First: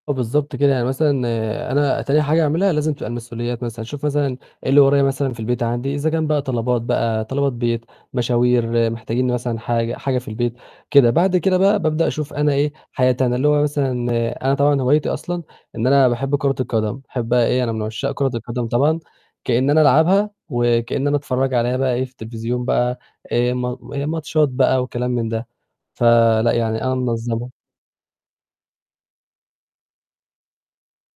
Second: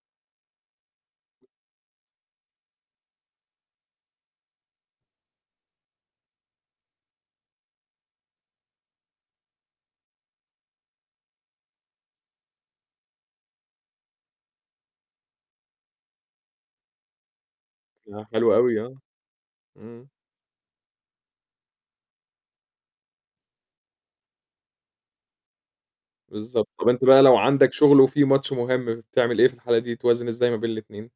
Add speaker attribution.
Speaker 1: آه، بالضبط كده. يعني مثلًا، أنا تاني حاجة اعملها لازم تبقى المسؤوليات مثلًا، أشوف مثلًا إيه اللي ورايا مثلًا، في البيت عندي، إذا كان بقى طلبات بقى طلبات بيت، مشاوير محتاجين مثلًا حاجة حاجة في البيت كده، بعد كده بقى بابدأ أشوف أنا إيه، حياتي أنا اللي هو مثلًا أنا طبعًا هوايتي أصلًا إن أنا باحب كورة القدم، باحبّها إيه أنا من عُشّاق
Speaker 2: ياه!
Speaker 1: كورة
Speaker 2: حلو
Speaker 1: القدم
Speaker 2: أوي، آه،
Speaker 1: طبعًا، كإن أنا
Speaker 2: إمم.
Speaker 1: ألعبها وكإن أنا أتفرّج عليها بقى إيه، في التليفزيون بقى آآ ما ماتشات بقى وكلام من ده. فلأ،
Speaker 2: بالضبط،
Speaker 1: يعني
Speaker 2: طَب
Speaker 1: أنا
Speaker 2: أنت بقى، لو
Speaker 1: منظّمها.
Speaker 2: عندك شُغل وفي ماتش مهم، فبتعمل إيه في الحالة دي، توازن إزاي ما بين ال2؟